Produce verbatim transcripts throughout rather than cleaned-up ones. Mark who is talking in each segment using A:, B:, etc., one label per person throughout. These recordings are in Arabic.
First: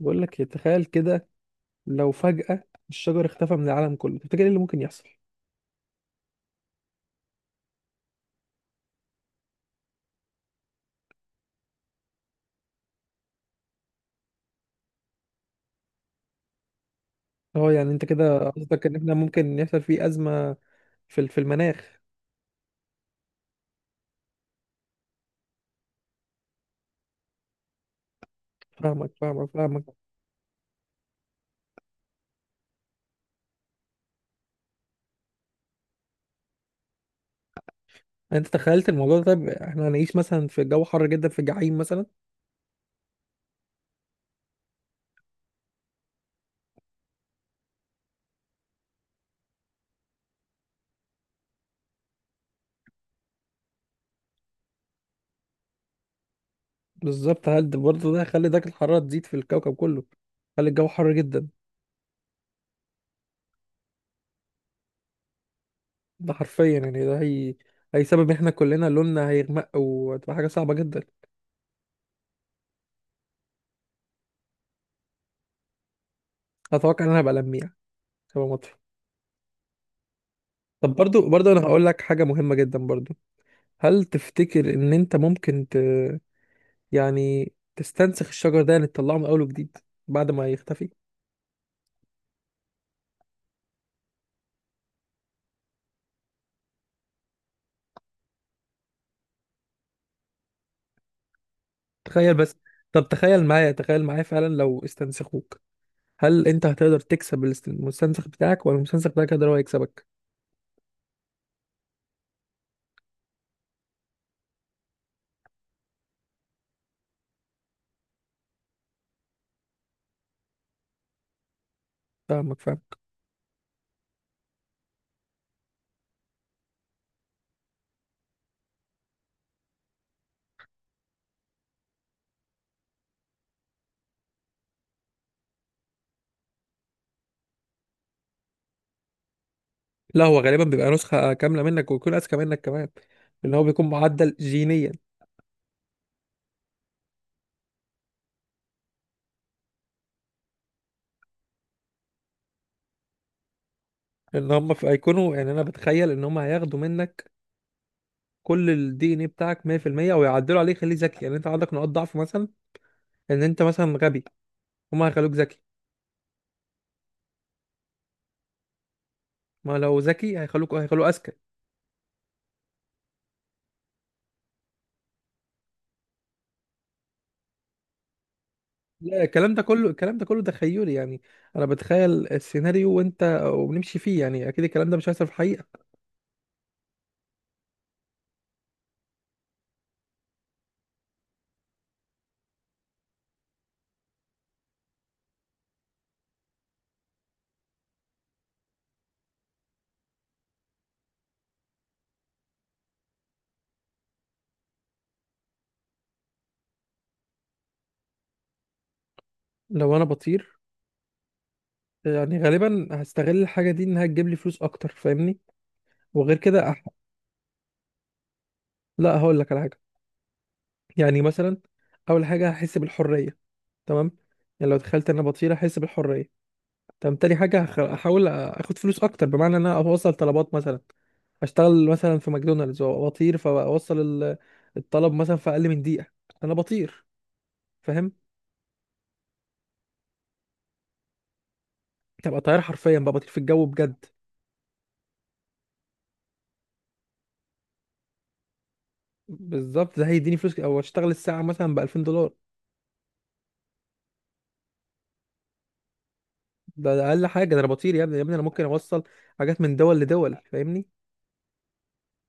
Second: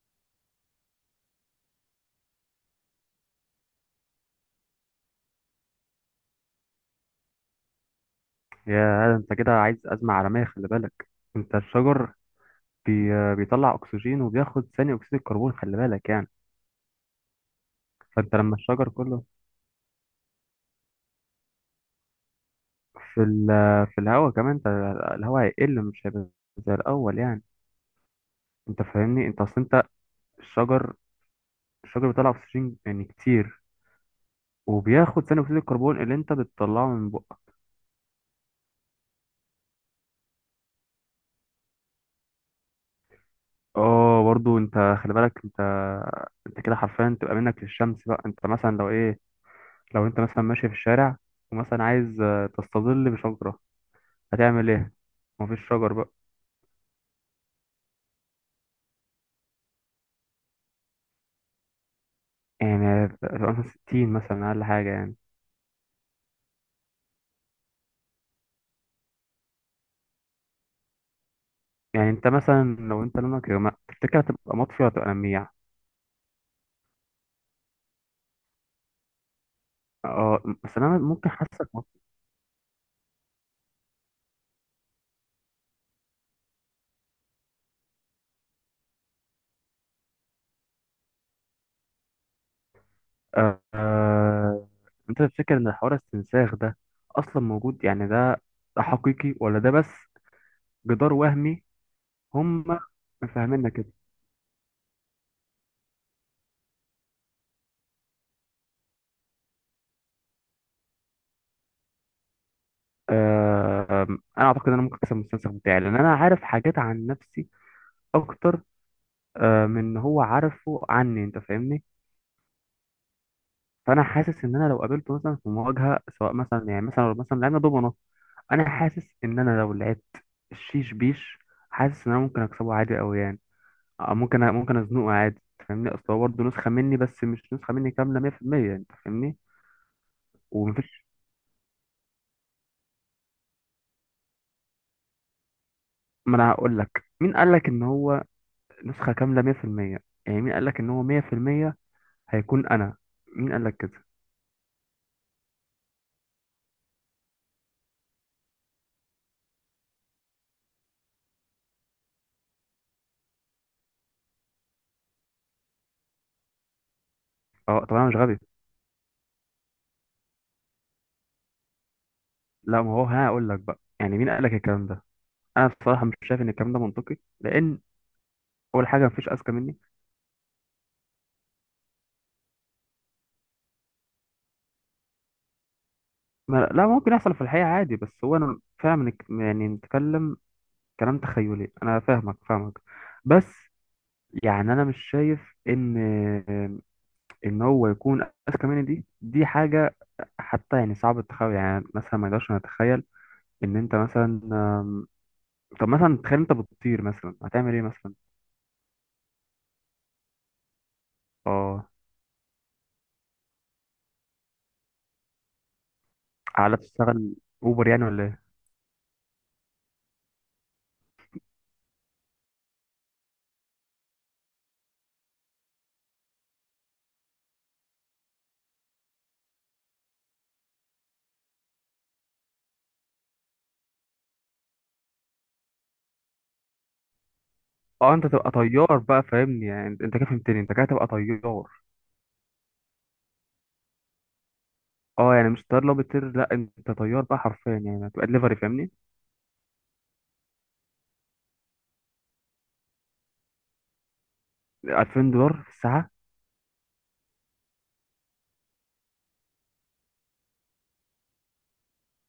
A: بقول لك إيه، تخيل كده لو فجأة الشجر اختفى من العالم كله. تفتكر ايه اللي ممكن يحصل؟
B: يا انت كده عايز أزمة عالمية، خلي بالك. انت الشجر بي... بيطلع اكسجين وبياخد ثاني اكسيد الكربون، خلي بالك يعني.
A: اه، يعني انت
B: فانت
A: كده
B: لما
A: قصدك
B: الشجر
A: ان احنا
B: كله
A: ممكن يحصل فيه أزمة في ال- في المناخ.
B: في ال... في الهواء كمان، انت الهواء هيقل، مش هيبقى زي الاول يعني. انت
A: فاهمك
B: فاهمني؟ انت
A: فاهمك
B: اصل انت
A: فاهمك.
B: الشجر الشجر بيطلع اكسجين يعني كتير، وبياخد ثاني اكسيد الكربون اللي انت بتطلعه من بقك.
A: انت تخيلت الموضوع ده؟ طيب احنا هنعيش مثلا في جو حر جدا، في الجحيم مثلا.
B: اه، برضو انت خلي بالك انت انت كده حرفيا تبقى منك للشمس بقى. انت مثلا لو ايه، لو انت مثلا ماشي في الشارع ومثلا عايز آه، تستظل بشجرة، هتعمل ايه؟ مفيش شجر بقى.
A: بالظبط. هل ده برضه ده هيخلي درجة الحرارة تزيد في الكوكب كله؟ هل الجو حر جدا؟
B: يعني هتبقى مثلا ستين مثلا، اقل حاجه يعني.
A: ده حرفيا يعني ده هي هيسبب ان احنا كلنا لوننا هيغمق وتبقى حاجة صعبة جدا.
B: يعني انت مثلا لو انت لونك، يا جماعة، تفتكر هتبقى مطفي ولا هتبقى لميع؟
A: اتوقع ان انا هبقى لميع، هبقى مطفي.
B: اه، بس
A: طب
B: انا
A: برضو
B: ممكن
A: برضو انا
B: حاسك
A: هقول لك
B: مطفي.
A: حاجه مهمه جدا برضو. هل تفتكر ان انت ممكن ت... يعني تستنسخ الشجر ده؟ يعني تطلعه من اول وجديد بعد ما يختفي.
B: آه آه، انت تفتكر ان حوار الاستنساخ ده اصلا موجود؟ يعني ده ده حقيقي ولا ده بس جدار وهمي؟
A: تخيل بس.
B: هم
A: طب تخيل
B: فاهميننا
A: معايا
B: كده.
A: تخيل معايا فعلا لو استنسخوك، هل انت هتقدر تكسب الاست- المستنسخ بتاعك، ولا المستنسخ بتاعك هيقدر هو يكسبك؟
B: آه، انا اعتقد ان انا ممكن اكسب المستنسخ بتاعي، لان انا عارف حاجات عن نفسي اكتر آه من إن هو عارفه عني. انت فاهمني؟
A: فاهمك فاهمك.
B: فانا حاسس ان انا لو قابلته مثلا في مواجهه، سواء مثلا يعني مثلا لو مثلا لعبنا دومنا، انا حاسس ان انا لو لعبت الشيش بيش، حاسس ان انا ممكن اكسبه عادي قوي يعني. أو ممكن ممكن ازنقه عادي. أنت فاهمني؟ اصل هو برضه نسخه مني، بس مش نسخه مني كامله مية في المية. انت فاهمني؟
A: لا، هو غالبا بيبقى
B: ومفيش.
A: نسخة كاملة منك ويكون اذكى منك كمان، لان هو بيكون معدل جينيا.
B: ما انا هقول لك مين قال لك ان هو نسخه كامله مية في المية؟ يعني مين قال لك ان هو مية في المية هيكون انا؟ مين قال لك كده؟
A: ان هم في هيكونوا، يعني انا بتخيل ان هم هياخدوا منك كل الدي ان ايه بتاعك مية بالمية، ويعدلوا عليه يخليه ذكي. يعني انت عندك نقاط ضعف مثلا، ان انت مثلا غبي، هما هيخلوك ذكي.
B: اه، طب انا مش غبي.
A: ما لو ذكي هيخلوك هيخلوه اذكى.
B: لا، ما هو هقول لك بقى، يعني مين قال لك الكلام ده؟ انا بصراحه مش شايف ان الكلام ده منطقي، لان اول حاجه
A: لا،
B: مفيش اذكى
A: الكلام ده
B: مني.
A: كله الكلام ده كله تخيلي يعني. انا بتخيل السيناريو وانت وبنمشي فيه. يعني اكيد الكلام ده مش هيحصل في الحقيقه.
B: ما لا، ممكن يحصل في الحقيقه عادي، بس هو انا فعلا منك- يعني نتكلم كلام تخيلي. انا فاهمك فاهمك بس. يعني انا مش شايف ان ان هو يكون اذكى مني. دي دي حاجه حتى يعني صعب التخيل. يعني مثلا ما اقدرش نتخيل ان انت مثلا أم، طب مثلا تخيل انت بتطير مثلا، هتعمل ايه مثلا؟
A: لو انا بطير،
B: اه،
A: يعني غالبا هستغل الحاجه دي انها تجيب لي فلوس اكتر، فاهمني؟ وغير كده
B: على
A: أح...
B: تشتغل اوبر يعني ولا ايه؟
A: لا هقول لك على حاجه. يعني مثلا اول حاجه هحس بالحريه، تمام؟ يعني لو تخيلت ان انا بطير هحس بالحريه. طب تاني حاجة هخ- هحاول اخد فلوس اكتر، بمعنى ان انا اوصل طلبات مثلا، اشتغل مثلا في ماكدونالدز واطير، فاوصل ال- الطلب مثلا في اقل من دقيقة. انا بطير، فاهم؟
B: اه، انت تبقى طيار بقى، فاهمني؟ يعني انت كده فهمتني، انت كده تبقى طيار.
A: تبقى طيار حرفيا بقى، بطير في الجو بجد.
B: اه، يعني مش طيار لو بتطير، لا انت طيار بقى حرفيا، يعني هتبقى دليفري. فاهمني؟
A: بالظبط. ده هيديني فلوس، او اشتغل الساعة مثلا ب ألفين دولار.
B: ألفين دولار في الساعه؟
A: ده, ده اقل حاجة. ده انا بطير يا ابني يا ابني، انا ممكن اوصل حاجات من دول لدول، فاهمني؟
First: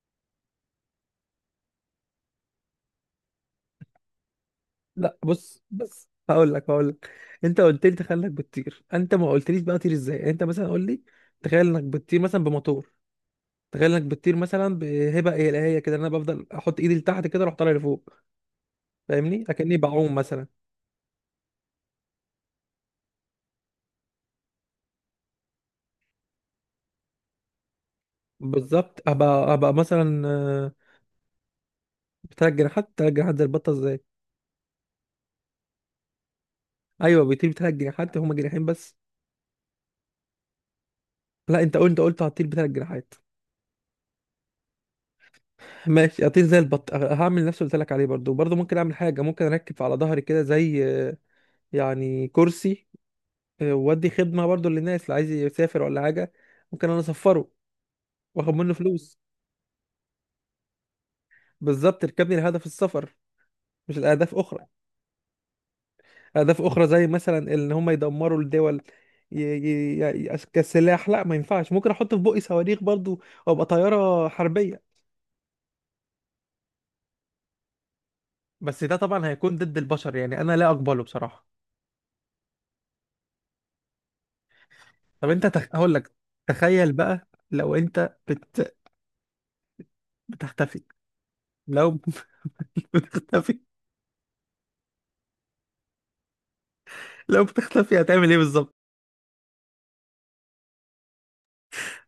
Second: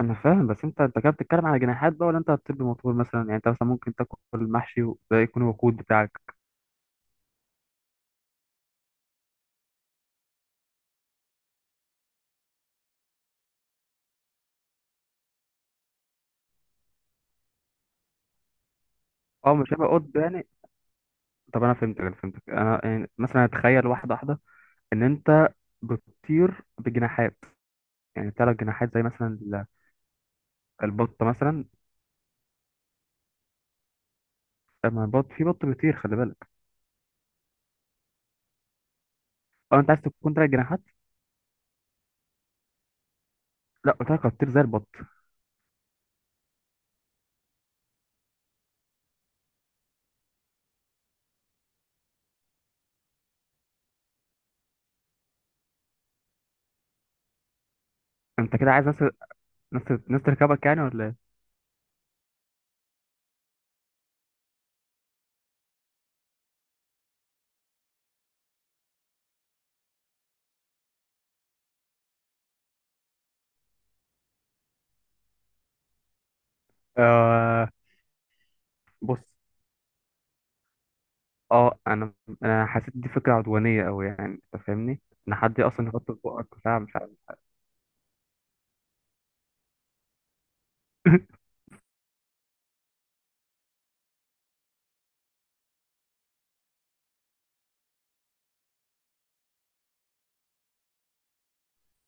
B: انا فاهم، بس انت انت كده بتتكلم على جناحات بقى، ولا انت هتطير بموتور مثلا؟ يعني انت مثلا ممكن تاكل المحشي وده
A: لا
B: يكون
A: بص،
B: الوقود
A: بس
B: بتاعك.
A: هقول لك هقول لك، انت قلت لي تخيل انك بتطير، انت ما قلتليش بقى طير ازاي. يعني انت مثلا قول لي تخيل انك بتطير مثلا بموتور، تخيل انك بتطير مثلا بهبه الهيه كده، إن انا بفضل احط ايدي لتحت كده اروح طالع لفوق، فاهمني؟
B: اه، مش
A: اكني
B: هيبقى
A: بعوم
B: قط
A: مثلا.
B: يعني؟ طب انا فهمتك انا فهمتك. انا يعني مثلا اتخيل واحده واحده ان انت بتطير بجناحات. يعني ثلاث جناحات
A: بالظبط.
B: زي مثلا
A: ابقى
B: ال-
A: ابقى مثلا، آه،
B: البطه مثلا.
A: بتلات جناحات، تلات جناحات زي البطه ازاي؟
B: لما البط في بط بيطير، خلي بالك.
A: ايوه، بيطير بتلات جناحات، هما جناحين بس.
B: اه، انت عايز تكون ثلاث جناحات؟
A: لا انت قلت انت قلت هطير بتلات جناحات.
B: لا، قلت لك هتطير زي البط.
A: ماشي، هطير زي البط. أه، هعمل نفس اللي قلت لك عليه. برضو برضو ممكن اعمل حاجه، ممكن اركب على ظهري كده، زي آه، يعني كرسي، آه، وادي خدمه برضو للناس اللي عايز يسافر ولا حاجه. ممكن انا اسفره واخد
B: انت كده
A: منه
B: عايز ناس
A: فلوس.
B: ناس ناس تركبك يعني ولا ايه؟
A: بالظبط، ركبني لهدف السفر، مش الاهداف اخرى. أهداف أخرى زي مثلا إن هم يدمروا الدول، ي... ي... ي... كسلاح، لا ما ينفعش. ممكن أحط في بقي صواريخ برضو وأبقى طيارة حربية،
B: آه.
A: بس ده
B: بص،
A: طبعا هيكون ضد البشر، يعني أنا لا أقبله بصراحة.
B: اه انا انا حسيت دي فكره عدوانيه قوي يعني. انت فاهمني؟
A: طب
B: ان
A: أنت
B: حد
A: تخ...
B: اصلا
A: هقول
B: يحط
A: لك،
B: في بقك بتاع
A: تخيل
B: مش عارف.
A: بقى لو أنت بت... بتختفي. لو بتختفي، لو بتختفي هتعمل إيه بالظبط؟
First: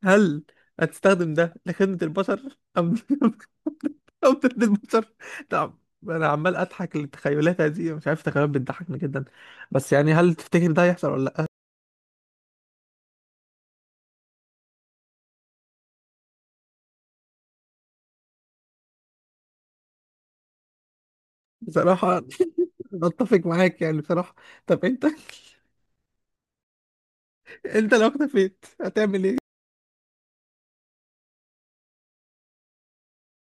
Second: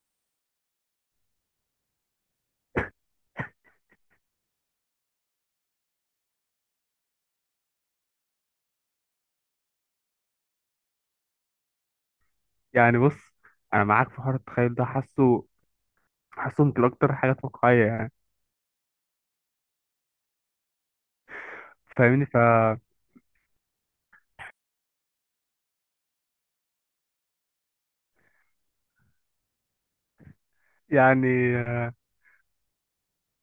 A: هل هتستخدم ده لخدمة البشر أم كوثر البشر؟ نعم، انا عمال اضحك للتخيلات هذه، مش عارف، تخيلات بتضحكني جدا. بس يعني هل تفتكر ده هيحصل ولا لا؟
B: يعني بص، انا معاك في حوار التخيل ده. حاسه حاسه يمكن اكتر حاجات واقعيه يعني.
A: بصراحه
B: فاهمني؟ ف
A: أنا اتفق معاك، يعني بصراحه. طب انت انت لو اختفيت هتعمل ايه؟
B: يعني آه،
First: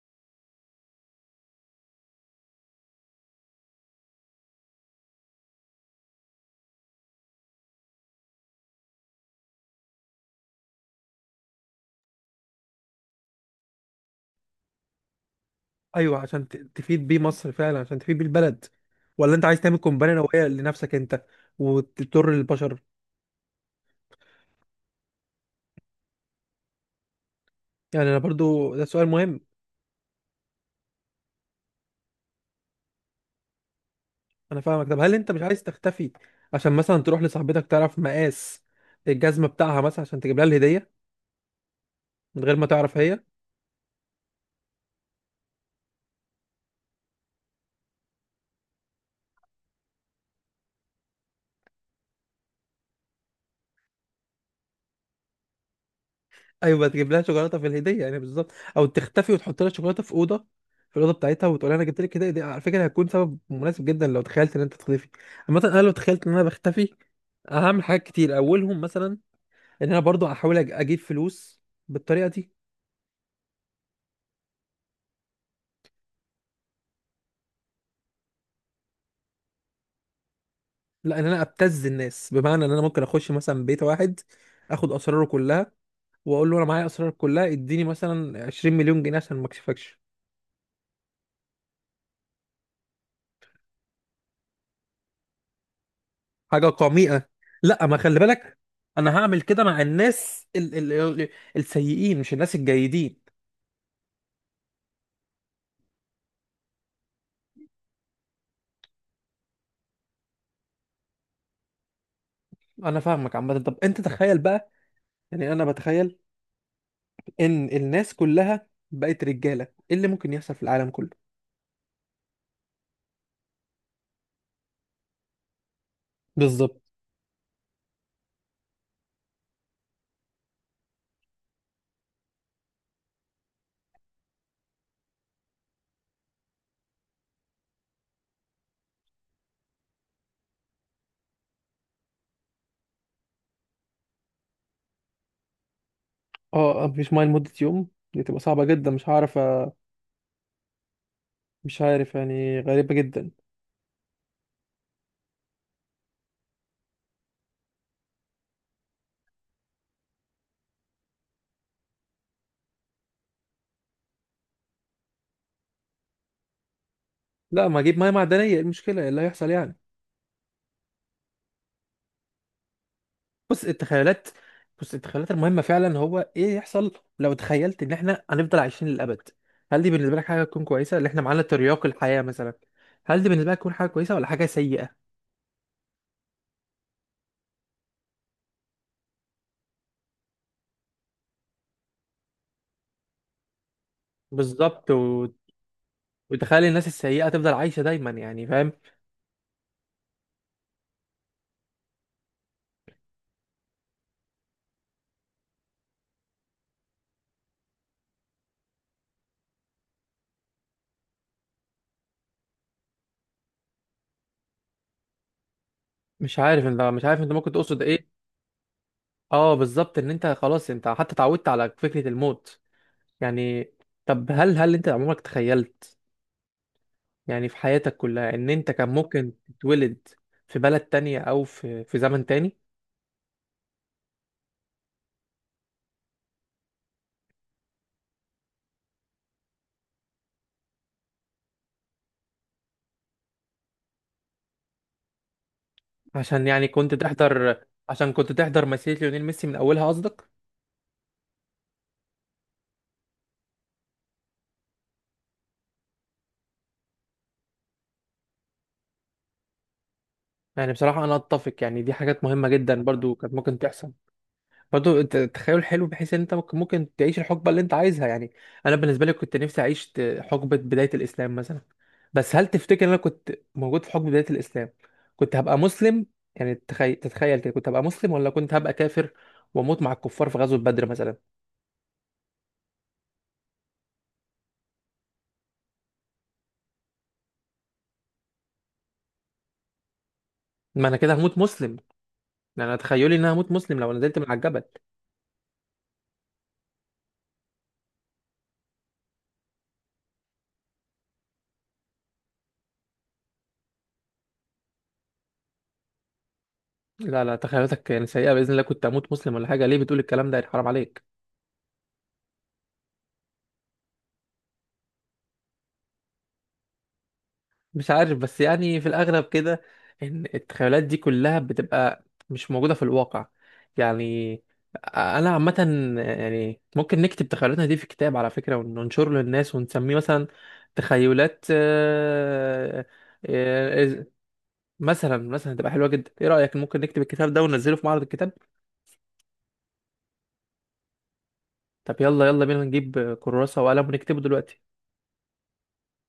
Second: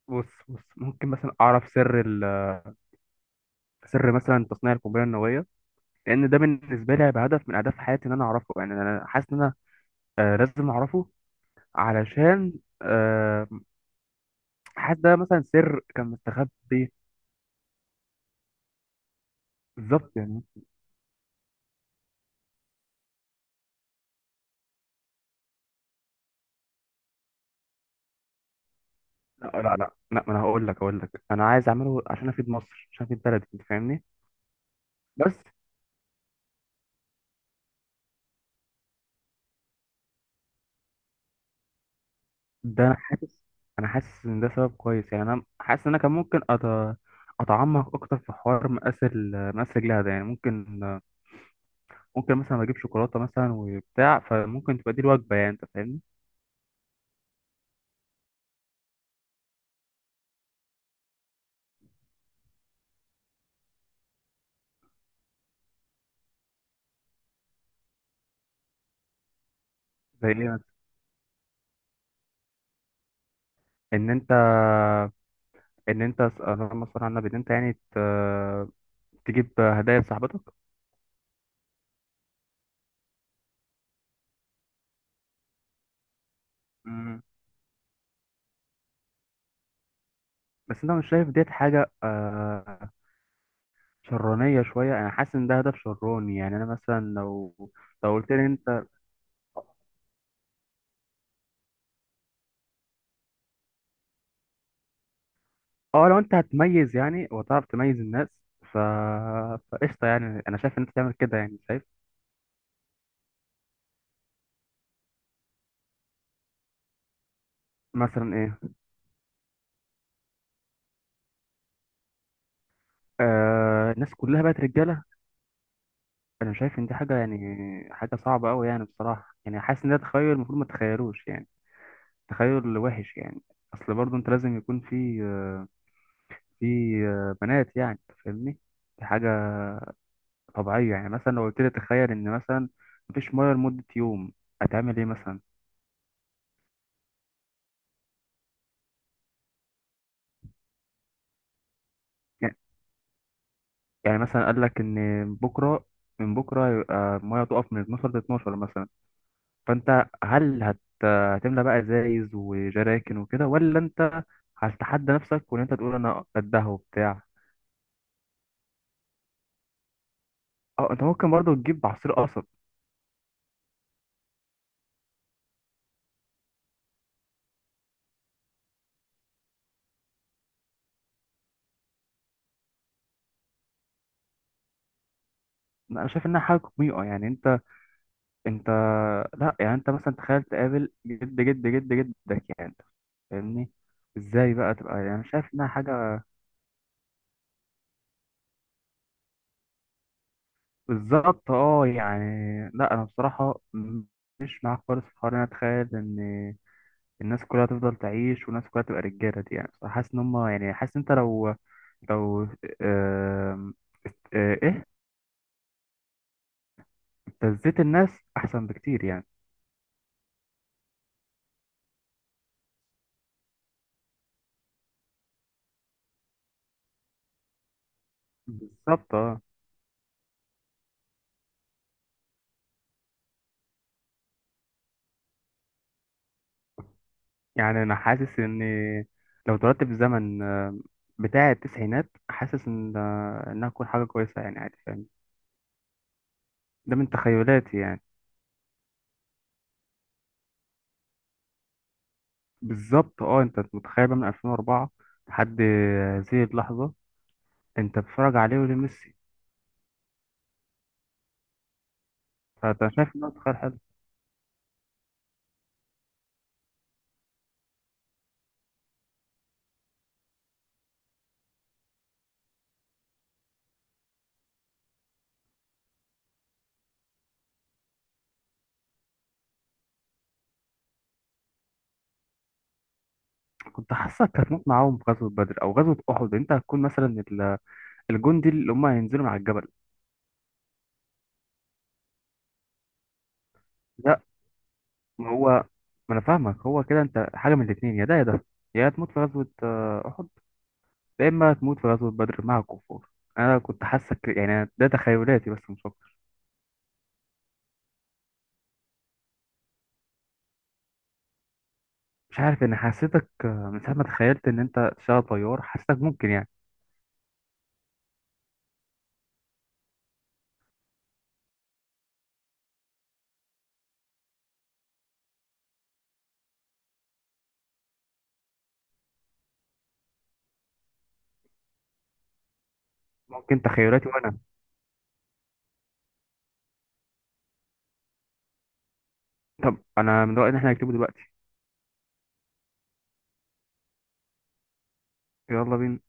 B: بص بص ممكن مثلا اعرف سر ال... سر مثلا تصنيع القنبله النوويه، لان ده بالنسبه لي هيبقى هدف من اهداف حياتي ان انا اعرفه. يعني انا حاسس ان انا آه، لازم اعرفه، علشان آه، حاسس ده مثلا سر كان
A: ايوه، عشان ت-
B: مستخبي.
A: تفيد بيه مصر فعلا، عشان تفيد بيه البلد، ولا انت عايز تعمل
B: بالظبط
A: قنبله
B: يعني.
A: نوويه لنفسك انت وتضر البشر؟ يعني انا برضو ده سؤال مهم.
B: لا لا لا لا ما انا هقول لك هقول لك انا عايز اعمله عشان افيد مصر، عشان افيد بلدي. انت فاهمني؟
A: انا فاهمك. طب هل انت
B: بس
A: مش عايز تختفي عشان مثلا تروح لصاحبتك تعرف مقاس الجزمه بتاعها مثلا، عشان تجيب لها الهديه من غير ما
B: ده انا
A: تعرف هي؟
B: حاسس انا حاسس ان ده سبب كويس. يعني انا حاسس ان انا كان ممكن أت... اتعمق اكتر في حوار مقاس ال- مقاس رجلها ده. يعني ممكن ممكن مثلا اجيب شوكولاته مثلا وبتاع، فممكن تبقى دي الوجبه يعني. انت فاهمني؟
A: ايوه تجيب لها شوكولاته في الهديه، يعني بالظبط، او تختفي وتحط لها شوكولاته في اوضه في الاوضه بتاعتها، وتقول لها انا جبت لك هديه. دي على فكره هتكون سبب مناسب جدا لو تخيلت ان انت تختفي. عامه انا لو تخيلت ان انا بختفي، هعمل حاجات كتير، اولهم مثلا ان انا برضو
B: زي ايه
A: هحاول
B: مثلا؟
A: أج- اجيب فلوس بالطريقه دي.
B: ان انت، ان انت اللهم صل على النبي، ان انت يعني ت... تجيب هدايا لصاحبتك.
A: لا، ان انا ابتز الناس، بمعنى ان انا ممكن اخش مثلا بيت واحد، اخد اسراره كلها، واقول له انا معايا اسرارك
B: مم.
A: كلها، اديني مثلا عشرين مليون جنيه عشان ما اكشفكش.
B: بس انت مش شايف ديت حاجه آه، شرانية شوية؟ أنا حاسس إن ده هدف شراني. يعني أنا
A: حاجه
B: مثلا
A: قميئه؟
B: لو،
A: لا، ما
B: لو
A: خلي
B: قلت لي
A: بالك،
B: أنت.
A: انا هعمل كده مع الناس ال ال ال السيئين، مش الناس الجيدين.
B: أه، لو أنت هتميز يعني وتعرف تميز الناس، ف فقشطة يعني. أنا شايف إن أنت تعمل كده يعني، شايف.
A: انا فاهمك. عامه طب انت تخيل بقى، يعني انا بتخيل ان الناس
B: مثلا إيه؟
A: كلها بقت رجاله، ايه اللي ممكن يحصل في العالم كله؟
B: آه، الناس كلها بقت رجالة. أنا شايف
A: بالظبط.
B: إن دي حاجة يعني، حاجة صعبة أوي يعني، بصراحة. يعني حاسس إن ده تخيل المفروض ما تتخيلوش يعني، تخيل وحش يعني. أصل برضه أنت لازم يكون في آه، في آه، بنات يعني. أنت فاهمني؟ دي حاجة طبيعية. يعني مثلا لو قلت لي تخيل إن مثلا مفيش مية لمدة يوم، هتعمل إيه مثلا؟
A: اه، مفيش ميه لمده يوم؟ دي تبقى صعبه جدا، مش هعرف أ- مش عارف،
B: يعني،
A: يعني غريبه جدا.
B: يعني مثلا قال لك إن بكرة، من بكرة هيبقى المية تقف من اتناشر ل اثنا عشر مثلا، فأنت هل هت... هتملى بقى ازايز وجراكن وكده، ولا أنت هتتحدى نفسك وإن أنت تقول أنا قدها وبتاع؟
A: لا، ما اجيب ميه معدنيه، ايه المشكله، إيه اللي هيحصل يعني؟
B: أه، أنت ممكن برضه تجيب عصير قصب.
A: بص التخيلات بص التخيلات المهمة فعلا هو ايه يحصل. لو تخيلت ان احنا هنفضل عايشين للأبد، هل دي بالنسبة لك حاجة تكون كويسة، اللي احنا معانا ترياق الحياة مثلا؟ هل دي بالنسبة لك تكون حاجة كويسة ولا حاجة سيئة؟
B: لا، أنا شايف إنها حاجة قميئة. يعني أنت، أنت، لا يعني أنت مثلا تخيل تقابل جد جد جد جدك يعني. فاهمني؟ ازاي بقى
A: بالظبط،
B: تبقى؟ يعني
A: و...
B: شايف انها حاجه.
A: وتخيل الناس السيئة تفضل عايشة دايما، يعني فاهم.
B: بالظبط، اه يعني لا، انا بصراحه م- مش معاك خالص في حوار إن انا اتخيل ان الناس كلها تفضل تعيش، والناس كلها تبقى رجاله. دي يعني بصراحة حاسس ان هم يعني، حاسس انت لو، لو آم، آه، ايه.
A: مش عارف، انت مش عارف انت ممكن
B: ابتزيت
A: تقصد ايه.
B: الناس احسن بكتير يعني.
A: اه بالظبط، ان انت خلاص انت حتى اتعودت على فكرة الموت يعني. طب هل هل انت عمرك تخيلت، يعني في حياتك كلها، ان انت كان
B: بالظبط،
A: ممكن
B: اه
A: تتولد في بلد تانية، او في في زمن تاني؟
B: يعني انا حاسس ان لو اتولدت في الزمن آم، بتاع التسعينات، حاسس ان آه، انها تكون حاجه كويسه يعني، عادي. فاهم؟
A: عشان يعني كنت
B: ده من
A: تحضر،
B: تخيلاتي يعني.
A: عشان كنت تحضر مسيرة ليونيل ميسي من أولها قصدك؟
B: بالظبط، اه انت متخيل بقى من ألفين وأربعة لحد هذه اللحظه انت بتتفرج عليه، ولميسي.
A: يعني بصراحة أنا أتفق، يعني دي حاجات مهمة جدا،
B: فانت
A: برضو
B: شايف ان هو
A: كانت
B: تخيل
A: ممكن
B: حلو.
A: تحصل. برضو الت- التخيل حلو، بحيث إن أنت ممكن ممكن تعيش الحقبة اللي أنت عايزها يعني. أنا بالنسبة لي كنت نفسي أعيش ت- حقبة بداية الإسلام مثلا. بس هل تفتكر إن أنا كنت موجود في حقبة بداية الإسلام كنت هبقى مسلم؟ يعني تخيل، تتخيل كده كنت هبقى مسلم ولا كنت هبقى كافر وأموت مع الكفار في غزوة بدر مثلا؟
B: كنت حاسسك هتموت معاهم في غزوه بدر او غزوه احد. انت هتكون مثلا ال- الجندي اللي هم هينزلوا مع الجبل.
A: ما أنا كده هموت مسلم، يعني أنا تخيلي إن أنا هموت مسلم لو نزلت
B: لا،
A: من على الجبل.
B: ما هو، ما انا فاهمك هو كده. انت حاجه من الاثنين، يا ده يا ده. يا تموت في غزوه آه، احد، يا اما تموت في غزوه بدر مع الكفار. انا كنت حاسك يعني، ده تخيلاتي بس مش اكتر.
A: لا لا، تخيلاتك يعني سيئة، بإذن الله كنت أموت مسلم ولا حاجة، ليه بتقول الكلام ده، يعني حرام عليك.
B: مش عارف، انا حسيتك آه، من ساعه ما تخيلت ان انت تشتغل طيار، حسيتك ممكن يعني.
A: مش عارف، بس يعني في الأغلب كده، إن التخيلات دي كلها بتبقى مش موجودة في الواقع. يعني أنا عامة، يعني ممكن نكتب تخيلاتنا دي في كتاب على فكرة، وننشره للناس، ونسميه مثلا تخيلات آه،
B: ممكن
A: آه،
B: تخيلاتي وانا.
A: مثلا مثلا تبقى حلوة جدا. إيه رأيك، ممكن نكتب الكتاب ده وننزله في معرض الكتاب؟
B: طب انا من رأيي ان احنا نكتبه دلوقتي.
A: طب يلا يلا بينا نجيب كراسة وقلم ونكتبه دلوقتي.
B: يلا بينا.